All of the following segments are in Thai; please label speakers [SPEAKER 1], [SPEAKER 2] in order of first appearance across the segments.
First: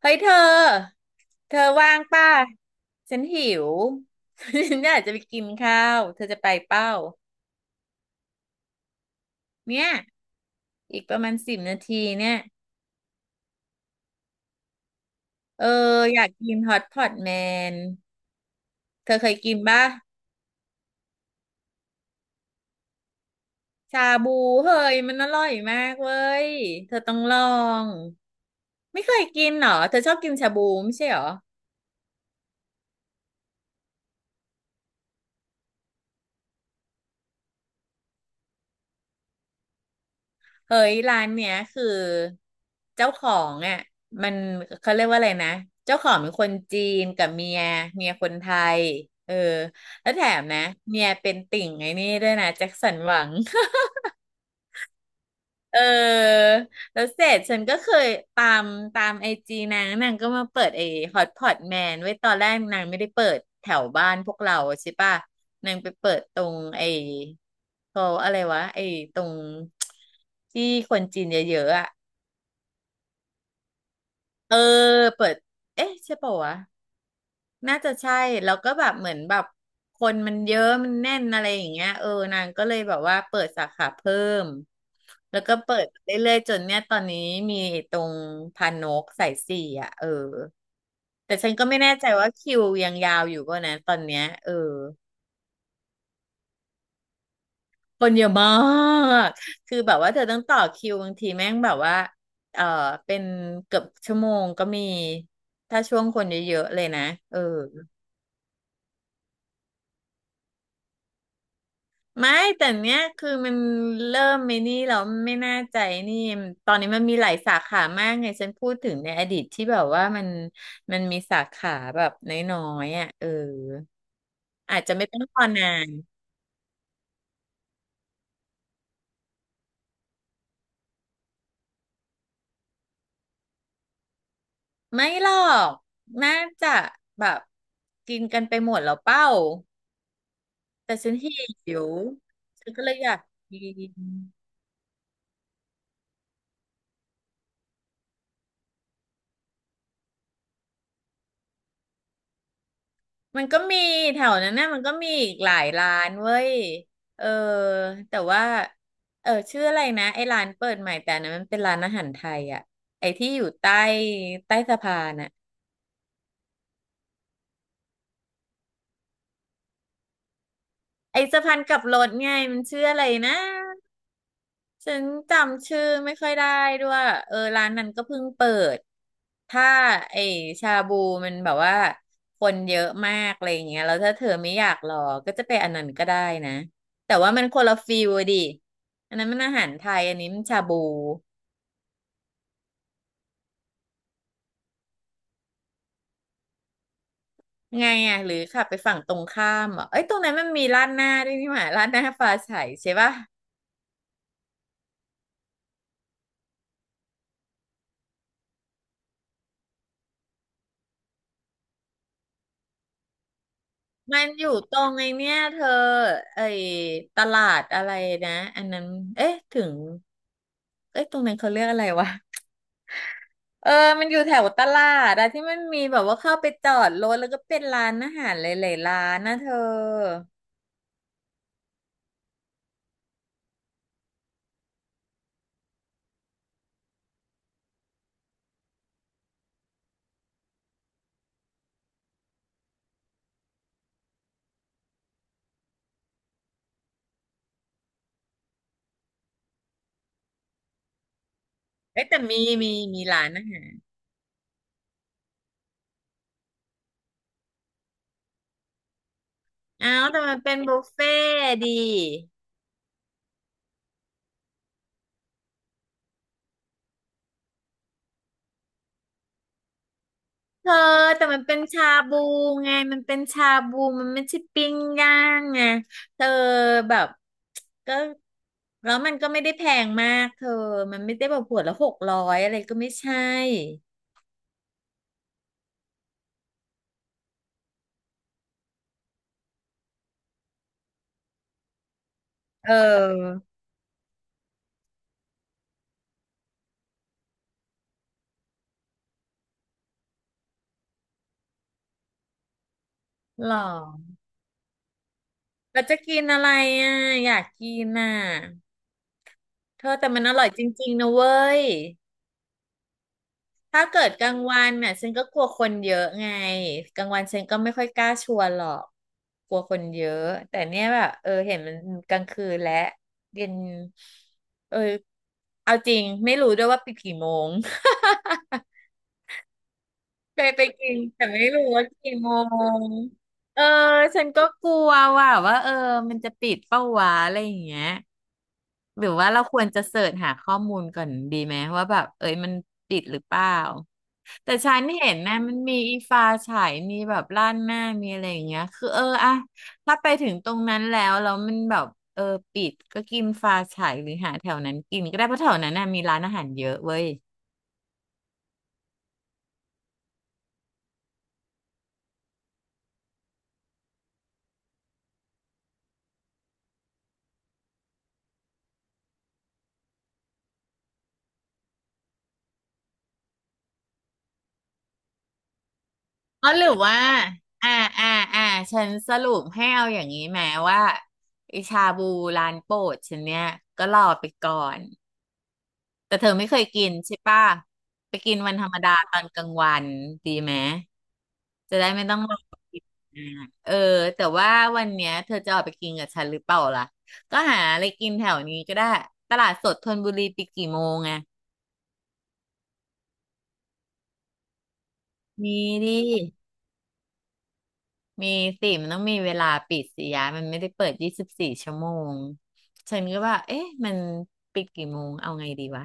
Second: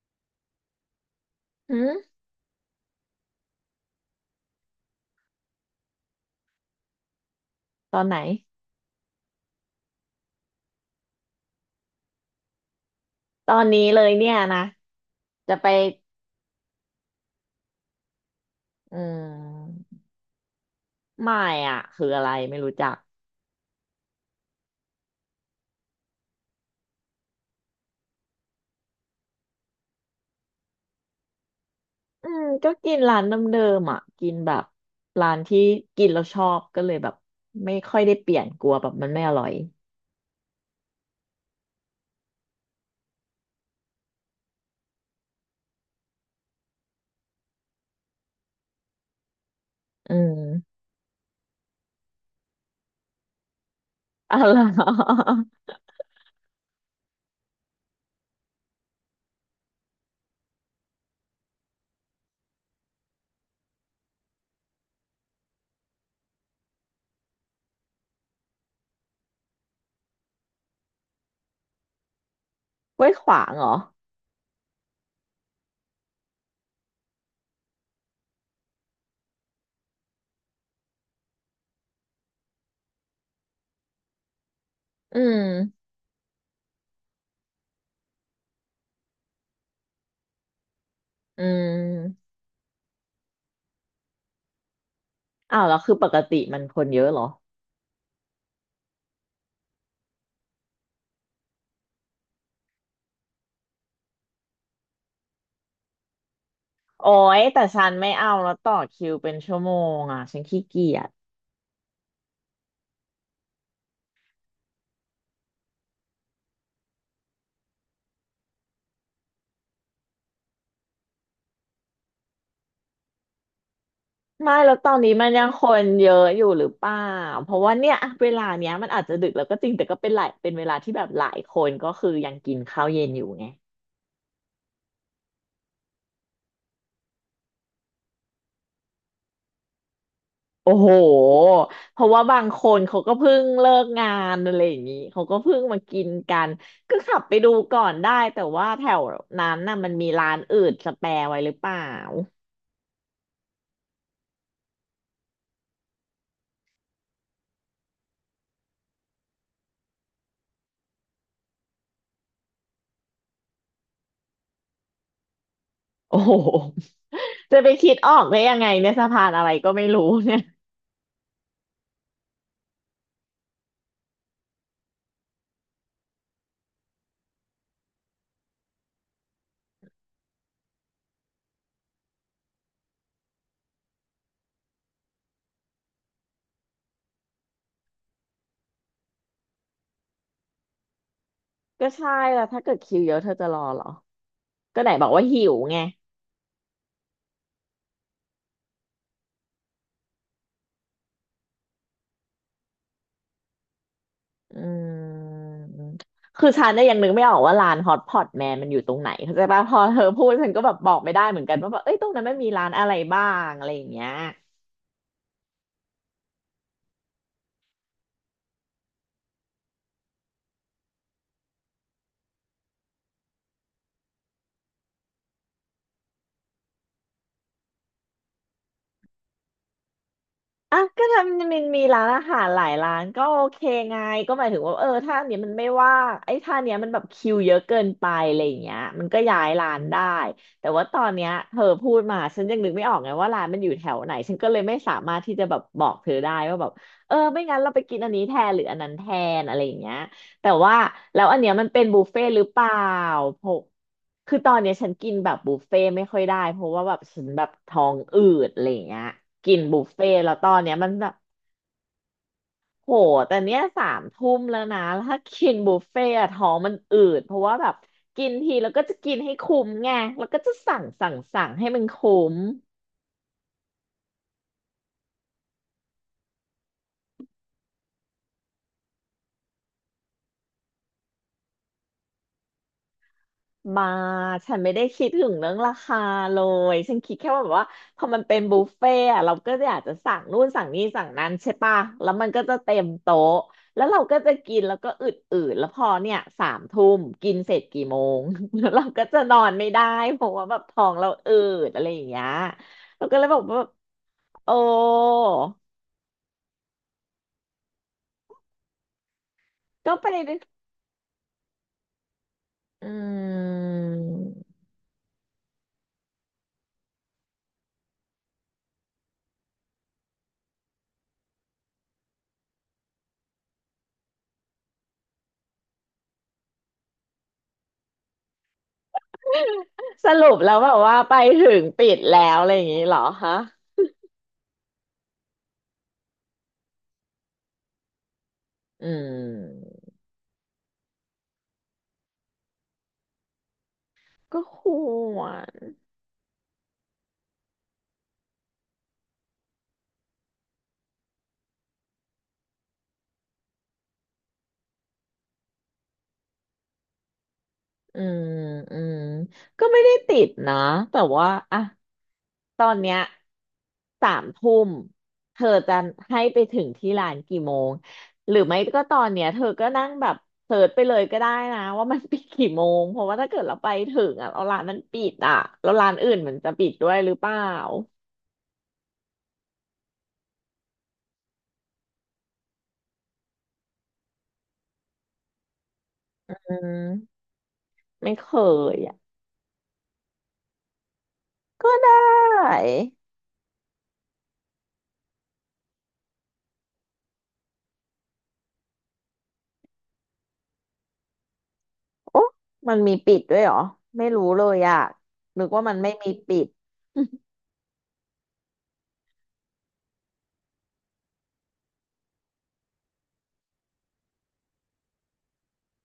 [SPEAKER 1] เฮ้ยเธอ เธอ
[SPEAKER 2] หื
[SPEAKER 1] ว่าง
[SPEAKER 2] ม
[SPEAKER 1] ป่ะฉันหิว ฉันอยากจะไปกินข้าวเธอจะไปเป้า
[SPEAKER 2] ตอนไหน
[SPEAKER 1] เนี่ยอีกประมาณ10 นาทีเนี่ย
[SPEAKER 2] ตอนนี้เลยเนี่ยนะจะ
[SPEAKER 1] เออ
[SPEAKER 2] ไป
[SPEAKER 1] อยากกินฮอตพอตแมน
[SPEAKER 2] อื
[SPEAKER 1] เธอเคยกินป่ะ
[SPEAKER 2] มไม่อ่ะคืออะไรไม่รู้จัก
[SPEAKER 1] ชาบูเฮ้ยมันอร่อยมากเว้ยเธอต้องลองไม่เคยกินเหรอเธอชอบกินชาบูไม่ใช่เหรอ
[SPEAKER 2] อืมก็กินร้านเดิมๆอ่ะกินแบบร้านที่กินแล้วชอบก็เลยแบบไม่ค่อยได้เปลี่ยนกลัวแบบมันไม่อร่อย
[SPEAKER 1] เฮ้ยร้านเนี้ยคือเจ้าของอ่ะมันเขาเรียกว่าอะไรนะเจ้าของเป็นคนจีนกับเมียเมียคนไทยเออแล้
[SPEAKER 2] อื
[SPEAKER 1] วแถมนะ
[SPEAKER 2] ม
[SPEAKER 1] เมียเป็นติ่งไอ้นี่ด้วยนะแจ็คสันหวัง
[SPEAKER 2] อะไรอ
[SPEAKER 1] เออแล้วเสร็จฉันก็เคยตามตามไอจีนางก็มาเปิดไอฮอตพอตแมนไว้ตอนแรกนางไม่ได้เปิดแถวบ้านพวกเราใช่ปะนางไปเปิดตรงไอเขาอะไรวะไอตรงที่คนจีนเยอะๆอ่ะ
[SPEAKER 2] ไว้ ขวางเหรอ
[SPEAKER 1] เออเปิดเอ๊ะใช่ปะววะน่าจะใช่แล้วก็แบบเหมือนแบบคนมันเยอะมันแน่นอะไรอย่างเงี้ยเออนางก็เลยแบบว่าเปิดสาขาเพิ่ม
[SPEAKER 2] อื
[SPEAKER 1] แล้วก็เปิ
[SPEAKER 2] ม
[SPEAKER 1] ดเรื่อยๆจนเนี่ยตอนนี้มีตรงพานกสายสี่อ่ะเออแต่
[SPEAKER 2] อื
[SPEAKER 1] ฉันก็ไม่แน่ใจว่า
[SPEAKER 2] ม
[SPEAKER 1] คิวยังยาวอยู่ป่ะนะตอนเนี้ยเออ
[SPEAKER 2] อ้าวแล้วคือปกติมันคนเยอะเหรอ
[SPEAKER 1] คนเยอะมากคือแบบว่าเธอต้องต่อคิวบางทีแม่งแบบว่าเออเป็นเกือบชั่วโมงก็มีถ้าช่วงคนเยอะๆเลยนะ
[SPEAKER 2] โอ้
[SPEAKER 1] เออ
[SPEAKER 2] ยแต่ฉันไม่เอาแล้วต่อคิวเป็นชั่วโมงอ่ะฉันขี้เกียจ
[SPEAKER 1] ไม่แต่เนี้ยคือมันเริ่มไม่นี่เราไม่น่าใจนี่ตอนนี้มันมีหลายสาขามากไงฉันพูดถึงในอดีตที่แบบว่ามันมีสาขาแบบน้อยๆอ่ะเออ
[SPEAKER 2] ไม่แล้ว
[SPEAKER 1] อาจ
[SPEAKER 2] ตอ
[SPEAKER 1] จะ
[SPEAKER 2] น
[SPEAKER 1] ไม่
[SPEAKER 2] นี้
[SPEAKER 1] ต้อง
[SPEAKER 2] มัน
[SPEAKER 1] ร
[SPEAKER 2] ยั
[SPEAKER 1] อ
[SPEAKER 2] งค
[SPEAKER 1] นา
[SPEAKER 2] น
[SPEAKER 1] น
[SPEAKER 2] เยอะอยู่หรือเปล่าเพราะว่าเนี่ยอะเวลาเนี้ยมันอาจจะดึกแล้วก็จริงแต่ก็เป็นเวลาที่แบบหลายคนก็คือยังกินข้าวเย็นอยู่ไง
[SPEAKER 1] ไม่หรอกน่าจะแบบกินกันไปหมดแล้วเป้า
[SPEAKER 2] โอ้โห
[SPEAKER 1] แต่ฉันหิว
[SPEAKER 2] เพราะว่าบางค
[SPEAKER 1] ฉัน
[SPEAKER 2] น
[SPEAKER 1] ก็เลย
[SPEAKER 2] เขา
[SPEAKER 1] อ
[SPEAKER 2] ก็
[SPEAKER 1] ยาก
[SPEAKER 2] เพิ่ง
[SPEAKER 1] กิ
[SPEAKER 2] เลิก
[SPEAKER 1] น
[SPEAKER 2] งานอะไรอย่างนี้เขาก็เพิ่งมากินกันก็ขับไปดูก่อนได้แต่ว่าแถวนั้นน่ะมันมีร้านอื่นสแปร์ไว้หรือเปล่า
[SPEAKER 1] มันก็มีแถวนั้นนะมันก็มีอีกหลายร้านเว้ยเออแต่ว่าเออชื่ออะไรนะไอ้ร้านเปิดใหม่แต่อันนั้นมันเป็นร้านอาหารไทยอ่ะไอ้ที่อยู่ใต้สะพานอ่ะ
[SPEAKER 2] โอ้โหจะไปคิดออกได้ยังไงเนี่ยสะพานอะไรก็ไม่รู้เนี่ย
[SPEAKER 1] ไอ้สะพานกลับรถไงมันชื่ออะไรนะ ฉันจำชื่อไม่ค่อยได้ด้วยเออร้านนั้นก็เพิ่งเปิดถ้าไอชาบูมันแบบว่าคนเยอะมากอะไรอย่างเงี้ยแล้วถ้าเธอไม่อยากรอก็จะไปอันนั้นก็ได้นะแต่ว่ามันคนละฟิลอะดิอันนั้นมันอาหารไทยอันนี้มันชาบู
[SPEAKER 2] ก็ใช่แล้วถ้าเกิดคิวเยอะเธอจะรอเหรอก็ไหนบอกว่าหิวไง
[SPEAKER 1] ไงอ่ะหรือขับไปฝั่งตรงข้ามอ่ะเอ้ยตรงนั้นมันมีร้านหน้าด้วยนี่หว่าร้านหน้าฟ้าใสใช่ปะ
[SPEAKER 2] อืม คือฉันเนี่ยยังนึกไม่ออกว่าร้านฮอตพอตแมนมันอยู่ตรงไหนเข้าใจป่ะพอเธอพูดฉันก็แบบบอกไม่ได้เหมือนกันว่าแบบเอ้ยตรงนั้นมันมีร้านอะไรบ้างอะไรอย่างเงี้ย
[SPEAKER 1] มันอยู่ตรงไอ้เนี่ยเธอไอ้ตลาดอะไรนะอันนั้นเอ๊ะถึงเอ๊ะตรงนั้นเขาเรียกอะไรวะเออมันอยู่แถวตลาดอะที่มันมีแบบว่าเข้าไปจอดรถแล้วก็เป็นร้านอาหารหลายๆร้านนะเธอ
[SPEAKER 2] อ่ะก็ทำมันมีร้านอาหารหลายร้านก็โอเคไงก็หมายถึงว่าเออถ้าอันเนี้ยมันไม่ว่างไอ้ถ้าอันเนี้ยมันแบบคิวเยอะเกินไปอะไรอย่างเงี้ยมันก็ย้ายร้านได้แต่ว่าตอนเนี้ยเธอพูดมาฉันยังนึกไม่ออกไงว่าร้านมันอยู่แถวไหนฉันก็เลยไม่สามารถที่จะแบบบอกเธอได้ว่าแบบเออไม่งั้นเราไปกินอันนี้แทนหรืออันนั้นแทนอะไรอย่างเงี้ย แต่ว่าแล้วอันเนี้ยมันเป็นบุฟ
[SPEAKER 1] เอ๊ะแต่
[SPEAKER 2] เฟ่ต์หรือเปล่า
[SPEAKER 1] มีมีร้าน
[SPEAKER 2] เพ
[SPEAKER 1] อา
[SPEAKER 2] ราะ
[SPEAKER 1] หาร
[SPEAKER 2] คือตอนเนี้ยฉันกินแบบบุฟเฟ่ต์ไม่ค่อยได้เพราะว่าแบบฉันแบบท้องอืดอะไรอย่างเงี้ยกินบุฟ
[SPEAKER 1] อ้า
[SPEAKER 2] เฟ่
[SPEAKER 1] ว
[SPEAKER 2] ต์
[SPEAKER 1] แต่
[SPEAKER 2] แล้
[SPEAKER 1] มั
[SPEAKER 2] ว
[SPEAKER 1] น
[SPEAKER 2] ตอ
[SPEAKER 1] เป็น
[SPEAKER 2] นเนี้
[SPEAKER 1] บุ
[SPEAKER 2] ย
[SPEAKER 1] ฟ
[SPEAKER 2] มันแบ
[SPEAKER 1] เฟ่
[SPEAKER 2] บ
[SPEAKER 1] ต์ดี
[SPEAKER 2] โหแต่เนี้ยสามทุ่มแล้วนะแล้วถ้ากินบุฟเฟ่ต์อะท้องมันอืดเพราะว่าแบบกินทีแล้วก็จะกินให้คุ้มไงแล้วก็จะ
[SPEAKER 1] เธอ
[SPEAKER 2] สั่งสั่ง
[SPEAKER 1] แต่มัน
[SPEAKER 2] สั่ง
[SPEAKER 1] เป็น
[SPEAKER 2] ให้มัน
[SPEAKER 1] ชา
[SPEAKER 2] คุ้
[SPEAKER 1] บู
[SPEAKER 2] ม
[SPEAKER 1] ไงมันเป็นชาบูมันไม่ใช่ปิ้งย่างไงเธอแบบก็แล้วมันก็ไม่ได้แพงมากเธอมันไม่ได้แบบหัวละ600อะไรก็ไม่ใช่
[SPEAKER 2] มาฉันไม่ได้คิดถึงเรื่องราคาเลยฉันคิดแค่ว่าแบบว่าพอมันเป็นบุฟเฟ่ต์อะเราก็อยากจะสั่งนู่นสั่งนี่สั่งนั้นใช่ปะแล้วมันก็จะ
[SPEAKER 1] เ
[SPEAKER 2] เต็มโต๊ะ
[SPEAKER 1] ออ
[SPEAKER 2] แล้วเราก็จะกินแล้วก็อืดอืดแล้วพอเนี่ยสามทุ่มกินเสร็จกี่โมง แล้วเราก็จะนอนไม่ได้เพราะว่าแบบท้องเราอืดอะไรอย่างเงี้ยเราก็เลยบอก
[SPEAKER 1] หรอ
[SPEAKER 2] ว่าแบบโอ้
[SPEAKER 1] เราจะกินอะไรอ่ะอยากกินอ่ะเธ
[SPEAKER 2] ก็
[SPEAKER 1] อ
[SPEAKER 2] ไป
[SPEAKER 1] แต่มันอ
[SPEAKER 2] ดิ
[SPEAKER 1] ร่อยจริงๆนะเว้ย
[SPEAKER 2] อื
[SPEAKER 1] ถ้าเกิดกลาง
[SPEAKER 2] ม
[SPEAKER 1] วันน่ะฉันก็กลัวคนเยอะไงกลางวันฉันก็ไม่ค่อยกล้าชวนหรอกกลัวคนเยอะแต่เนี้ยแบบเออเห็นมันกลางคืนและเย็นเออเอาจริงไม่รู้ด้วยว่าปิดกี่โมง
[SPEAKER 2] สรุ ป
[SPEAKER 1] เค
[SPEAKER 2] แล้
[SPEAKER 1] ย
[SPEAKER 2] ว
[SPEAKER 1] ไป
[SPEAKER 2] แบบ
[SPEAKER 1] กิ
[SPEAKER 2] ว่า
[SPEAKER 1] น
[SPEAKER 2] ไป
[SPEAKER 1] แต่ไม่
[SPEAKER 2] ถึง
[SPEAKER 1] รู้ว่า
[SPEAKER 2] ปิด
[SPEAKER 1] กี่
[SPEAKER 2] แล้
[SPEAKER 1] โม
[SPEAKER 2] วอะไรอย่างงี้
[SPEAKER 1] ง
[SPEAKER 2] เหรอฮะ
[SPEAKER 1] เออฉันก็กลัวว่าว่าเออมันจะปิดเป้าวะอะไรอย่างเงี้ย
[SPEAKER 2] อื
[SPEAKER 1] หรือว่าเราควรจะ
[SPEAKER 2] ม
[SPEAKER 1] เสิร์ชหาข้อมูลก่อนดีไหมว่าแบบเอ้ยมันติดหรือเปล่า
[SPEAKER 2] ก็
[SPEAKER 1] แต่
[SPEAKER 2] ค
[SPEAKER 1] ฉันเห็น
[SPEAKER 2] ว
[SPEAKER 1] นะ
[SPEAKER 2] ร
[SPEAKER 1] มันมีอีฟ้าฉายมีแบบล้านหน้ามีอะไรอย่างเงี้ยคือเอออะถ้าไปถึงตรงนั้นแล้วมันแบบเออปิดก็กินฟ้าฉายหรือหาแถวนั้นกินก็ได้เพราะแถวนั้นน่ะมีร้านอาหารเยอะเว้ย
[SPEAKER 2] อืมอืมก็ไม่ได้ติดนะ แต่ว่าอะตอนเนี้ยสามทุ่มเธอจะให้ไปถึงที่ร้านกี่โมงหรือไม่ก็ตอนเนี้ยเธอก็นั่งแบบเสิร์ชไปเลยก็ได้นะว่ามันปิดกี่โมงเพราะว่าถ้าเกิดเราไปถึงอ่ะเราร้านนั้นปิดอ่ะแล้วร้านอื่นมัน
[SPEAKER 1] อ๋
[SPEAKER 2] จะ
[SPEAKER 1] อห
[SPEAKER 2] ปิ
[SPEAKER 1] รือ
[SPEAKER 2] ดด้วย
[SPEAKER 1] ว่า
[SPEAKER 2] หรือเปล่า
[SPEAKER 1] อ่าอ่าอ่าฉันสรุปให้เอาอย่างนี้แม้ว่าไอชาบูร้านโปรดฉันเนี่ยก็รอไปก่อน แต่เธอ
[SPEAKER 2] อื
[SPEAKER 1] ไม่เคยกินใช่
[SPEAKER 2] ม
[SPEAKER 1] ป่ะ
[SPEAKER 2] ไม่
[SPEAKER 1] ไป
[SPEAKER 2] เค
[SPEAKER 1] กินวันธรร
[SPEAKER 2] ย
[SPEAKER 1] มดา
[SPEAKER 2] อ่ะ
[SPEAKER 1] ตอนกลางวันดีไหม
[SPEAKER 2] ก็
[SPEAKER 1] จะได้
[SPEAKER 2] ได้
[SPEAKER 1] ไม่ต้องรอกินนานเออแต่ว่าวันเนี้ยเธอจะออกไปกินกับฉันหรือเปล่าล่ะก็หาอะไรกินแถวนี้ก็ได้ตลาดสดธนบุรีปิดกี่โมงอะ
[SPEAKER 2] โอ้มันมีปิดด้วยเหรอ ไม่รู้เลยอ่ะนึก
[SPEAKER 1] มี
[SPEAKER 2] ว่ามันไม่
[SPEAKER 1] ดิ
[SPEAKER 2] มีปิด
[SPEAKER 1] มีสิมันต้องมีเวลาปิดสิยะมันไม่ได้เปิด24 ชั่วโมง ฉันก็ว่าเอ๊ะมันปิดกี่โมง เอาไงดีวะ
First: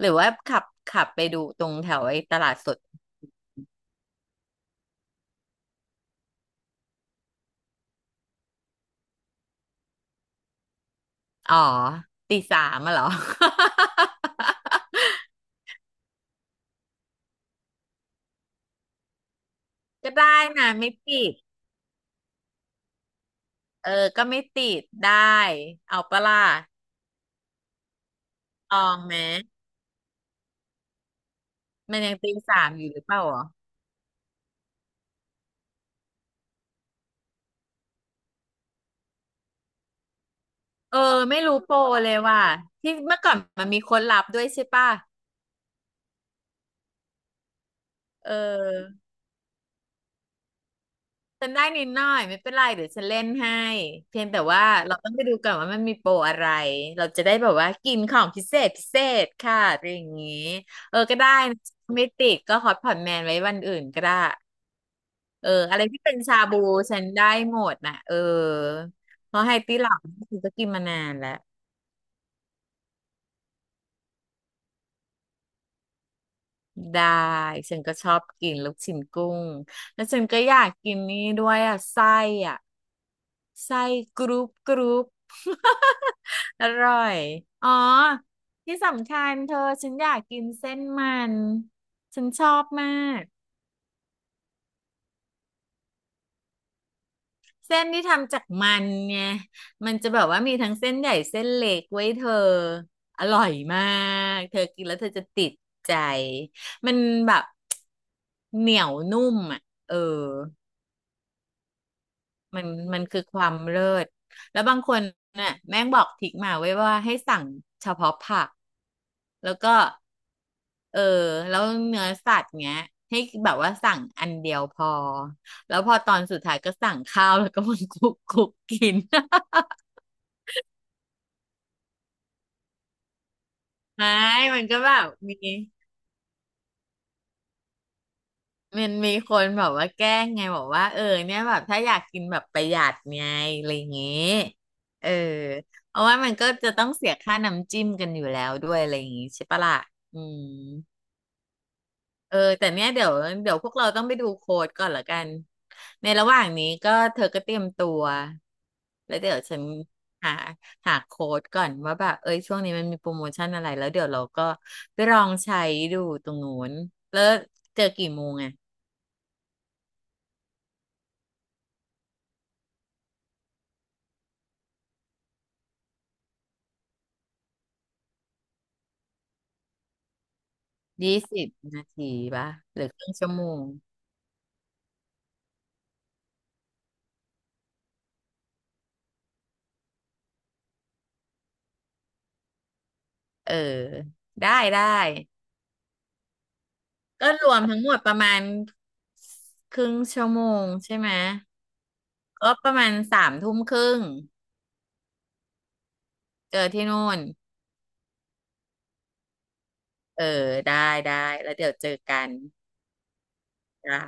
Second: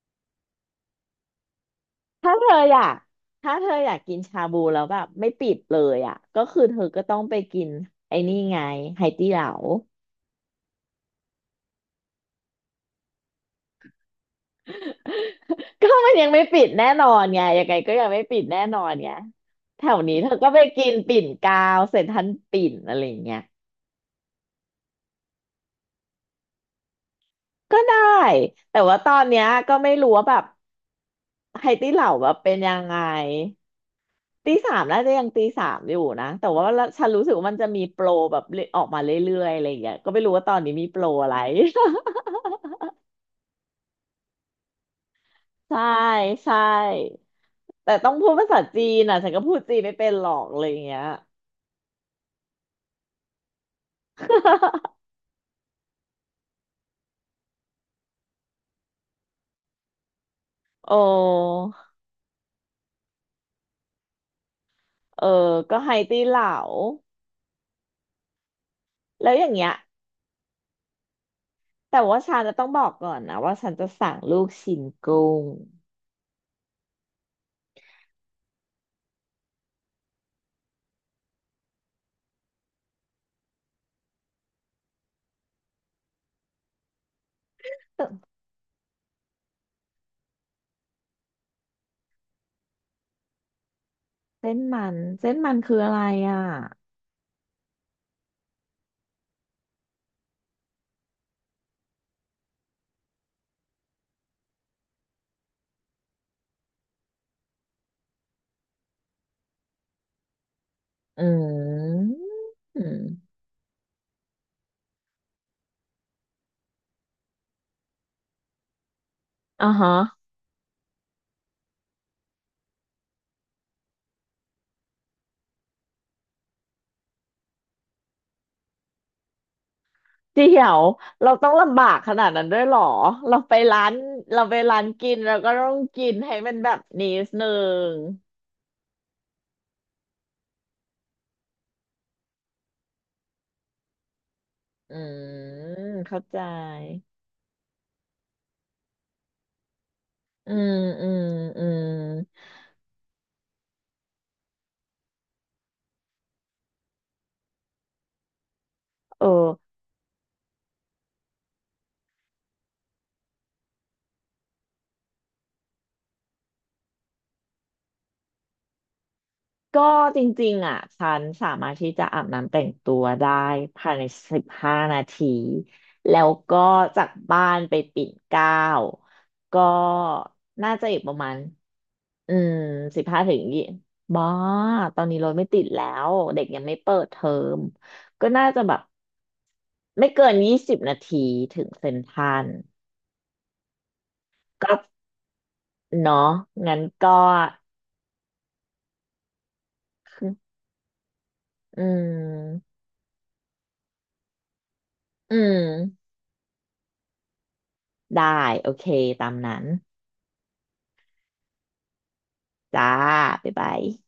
[SPEAKER 1] หรือว่าขับไปดูตรงแถวไอ้
[SPEAKER 2] ถ้า
[SPEAKER 1] ต
[SPEAKER 2] เธ
[SPEAKER 1] ลา
[SPEAKER 2] อ
[SPEAKER 1] ดส
[SPEAKER 2] อ
[SPEAKER 1] ด
[SPEAKER 2] ยากถ้าเธออยากกินชาบูแล้วแบบไม่ปิดเลยอ่ะก็คือเธอก็ต้องไปกินไอ้นี่ไงไหตี้เหลา
[SPEAKER 1] อ๋อตีสามอะเหรอ
[SPEAKER 2] ก็มันยังไม่ปิดแน่นอนไงยังไงก็ยังไม่ปิดแน่นอนไงแถว
[SPEAKER 1] ก็
[SPEAKER 2] นี้เธอ
[SPEAKER 1] ได้
[SPEAKER 2] ก็ไป
[SPEAKER 1] นะ
[SPEAKER 2] กิ
[SPEAKER 1] ไม่
[SPEAKER 2] นปิ่
[SPEAKER 1] ติ
[SPEAKER 2] น
[SPEAKER 1] ด
[SPEAKER 2] กาวเซ็นทรัลปิ่นอะไรอย่างเงี้ย
[SPEAKER 1] เออก็ไม่ติดได้เอาปะล่ะ
[SPEAKER 2] ก็ได้
[SPEAKER 1] ต
[SPEAKER 2] แต่
[SPEAKER 1] อ
[SPEAKER 2] ว่า
[SPEAKER 1] ง
[SPEAKER 2] ตอ
[SPEAKER 1] ไหม
[SPEAKER 2] นเนี้ยก็ไม่รู้ว่าแบบไฮตี้
[SPEAKER 1] มั
[SPEAKER 2] เห
[SPEAKER 1] น
[SPEAKER 2] ลา
[SPEAKER 1] ยัง
[SPEAKER 2] แบ
[SPEAKER 1] ตี
[SPEAKER 2] บเป็น
[SPEAKER 1] สาม
[SPEAKER 2] ยั
[SPEAKER 1] อ
[SPEAKER 2] ง
[SPEAKER 1] ยู่
[SPEAKER 2] ไง
[SPEAKER 1] หรือเปล่าอ๋อ
[SPEAKER 2] ตีสามน่าจะยังตีสามอยู่นะแต่ว่าฉันรู้สึกว่ามันจะมีโปรแบบเรื่อยออกมาเรื่อยๆอะไรอย่างเงี้ยก็ไม่รู้ว่าตอนนี้มีโป
[SPEAKER 1] เออ
[SPEAKER 2] รอะไร
[SPEAKER 1] ไม่รู้โปรเลยว่ะที่เมื่อก่อนมันมีคนรับด้วยใช่ป่ะ
[SPEAKER 2] ใช่ใช่แต่ต้อง
[SPEAKER 1] เ
[SPEAKER 2] พูดภาษาจี
[SPEAKER 1] ออ
[SPEAKER 2] นอ่ะฉันก็พูดจีนไม่เป็นหรอกอะไรอย่างเงี้ย
[SPEAKER 1] ฉันได้นิดหน่อยไม่เป็นไรเดี๋ยวฉันเล่นให้เพียงแต่ว่าเราต้องไปดูก่อนว่ามันมีโปรอะไรเราจะได้แบบว่ากินของพิเศษพิเศษค่ะอะไรอย่างงี้
[SPEAKER 2] โอ้
[SPEAKER 1] เออก็ได้นะไม่ติดก็ฮอตพอตแมนไว้วันอื่นก็ได้
[SPEAKER 2] เอ
[SPEAKER 1] เออ
[SPEAKER 2] อก็
[SPEAKER 1] อะไร
[SPEAKER 2] ไฮ
[SPEAKER 1] ที่เป็น
[SPEAKER 2] ตี้
[SPEAKER 1] ชา
[SPEAKER 2] เหลา
[SPEAKER 1] บูฉันได้หมดน่ะเออ
[SPEAKER 2] แล้
[SPEAKER 1] เพ
[SPEAKER 2] วอ
[SPEAKER 1] ราะ
[SPEAKER 2] ย่า
[SPEAKER 1] ไฮ
[SPEAKER 2] งเงี้ย
[SPEAKER 1] ตี้หลังฉันก็กินมานานแล้ว
[SPEAKER 2] แต่ว่าฉันจะต้องบอกก่อนนะว่าฉันจะสั่งลูกชิ้นกุ้ง
[SPEAKER 1] ได้ฉันก็ชอบกินลูกชิ้นกุ้งแล้วฉันก็อยากกินนี่ด้วยอ่ะไส้อ่ะไส้กรุบกรุบอร่อยอ๋อ
[SPEAKER 2] เออ
[SPEAKER 1] ที่สำคัญเธอฉันอยากกินเส้นมันฉันชอบมาก
[SPEAKER 2] เส้นมันเส้นมันคืออะไรอ่ะ
[SPEAKER 1] เส้นที่ทำจากมันไงมันจะแบบว่ามีทั้งเส้นใหญ่เส้นเล็กไว้ยเธอ อร่อยมาก เธอกินแล้วเธอจะติดใจ มันแบบเหนียวนุ่มอ่ะ เออ
[SPEAKER 2] อืม
[SPEAKER 1] มัน
[SPEAKER 2] อื
[SPEAKER 1] มั
[SPEAKER 2] ม
[SPEAKER 1] นคือความเลิศ แล้วบางคนน่ะแม่งบอกทริกมาไว้ว่าให้สั่งเฉพาะผักแล้ว
[SPEAKER 2] อ่า
[SPEAKER 1] ก็
[SPEAKER 2] ฮะ
[SPEAKER 1] เออแล้วเนื้อสัตว์เงี้ยให้แบบว่าสั่งอันเดียวพอแล้วพอตอนสุดท้ายก็สั่งข้าวแล้วก็มัน คลุกคลุกกิน
[SPEAKER 2] เดี๋ยวเราต้องลำบากขนาดนั้นด้วยเหรอเราไปร้าน
[SPEAKER 1] ไม่
[SPEAKER 2] เราไป
[SPEAKER 1] มันก็
[SPEAKER 2] ร้าน
[SPEAKER 1] แบบ
[SPEAKER 2] กินเรา
[SPEAKER 1] มี
[SPEAKER 2] ก็ต้องกินให้มันแบบนี้นึง
[SPEAKER 1] มันมีคนแบบว่าแกล้งไงบอกว่าเออเนี่ยแบบถ้าอยากกินแบบประหยัดไงอะไรอย่างเงี้ย
[SPEAKER 2] อื
[SPEAKER 1] เออ
[SPEAKER 2] ม
[SPEAKER 1] เพราะว่า
[SPEAKER 2] เข้า
[SPEAKER 1] มัน
[SPEAKER 2] ใจ
[SPEAKER 1] ก็จะต้องเสียค่าน้ำจิ้มกันอยู่แล้วด้วยอะไรอย่างงี้ใช่ปะล่ะอืม
[SPEAKER 2] อืมอืมอืม
[SPEAKER 1] เออแต่เนี้ยเดี๋ยวพวกเราต้องไปดูโค้ดก่อนละกันในระหว่างนี้ก็เธอก็เตรียมตัวแล้ว
[SPEAKER 2] เอ
[SPEAKER 1] เดี๋ยวฉัน
[SPEAKER 2] อ
[SPEAKER 1] หาหาโค้ดก่อนว่าแบบเอ้ยช่วงนี้มันมีโปรโมชั่นอะไรแล้วเดี๋ยวเราก็ไปลองใช้ดูตรงนู้นแล้วเจอกี่โมงไง
[SPEAKER 2] ก็จริงๆอ่ะฉันสามารถที่จะอาบน้ำแต่งตัวได้ภายใน15 นาทีแล้วก็จากบ้านไปปิ่นเกล้าก็น่าจะอีกป
[SPEAKER 1] ยี่
[SPEAKER 2] ระมาณ
[SPEAKER 1] สิบนาที
[SPEAKER 2] อื
[SPEAKER 1] ป่ะ
[SPEAKER 2] ม
[SPEAKER 1] หรือค
[SPEAKER 2] สิบ
[SPEAKER 1] รึ่ง
[SPEAKER 2] ห้า
[SPEAKER 1] ชั่ว
[SPEAKER 2] ถึง
[SPEAKER 1] โม
[SPEAKER 2] ยี่
[SPEAKER 1] ง
[SPEAKER 2] บ้าตอนนี้รถไม่ติดแล้วเด็กยังไม่เปิดเทอมก็น่าจะแบบไม่เกิน20 นาทีถึงเซ็นทรัล
[SPEAKER 1] เออได้
[SPEAKER 2] ก็
[SPEAKER 1] ได้
[SPEAKER 2] เนาะงั้นก็
[SPEAKER 1] ก็รวมทั้งหมดประมาณครึ่งชั่วโมงใช่ไหม
[SPEAKER 2] อื
[SPEAKER 1] ก็ป
[SPEAKER 2] ม
[SPEAKER 1] ระมาณสามทุ่มครึ่ง
[SPEAKER 2] อืม
[SPEAKER 1] เจอที่นู่น
[SPEAKER 2] ได้โอเคตามนั้น
[SPEAKER 1] เออได้ได้แล้วเดี๋ยวเจอกัน
[SPEAKER 2] จ้าบ๊ายบาย
[SPEAKER 1] จ้ะ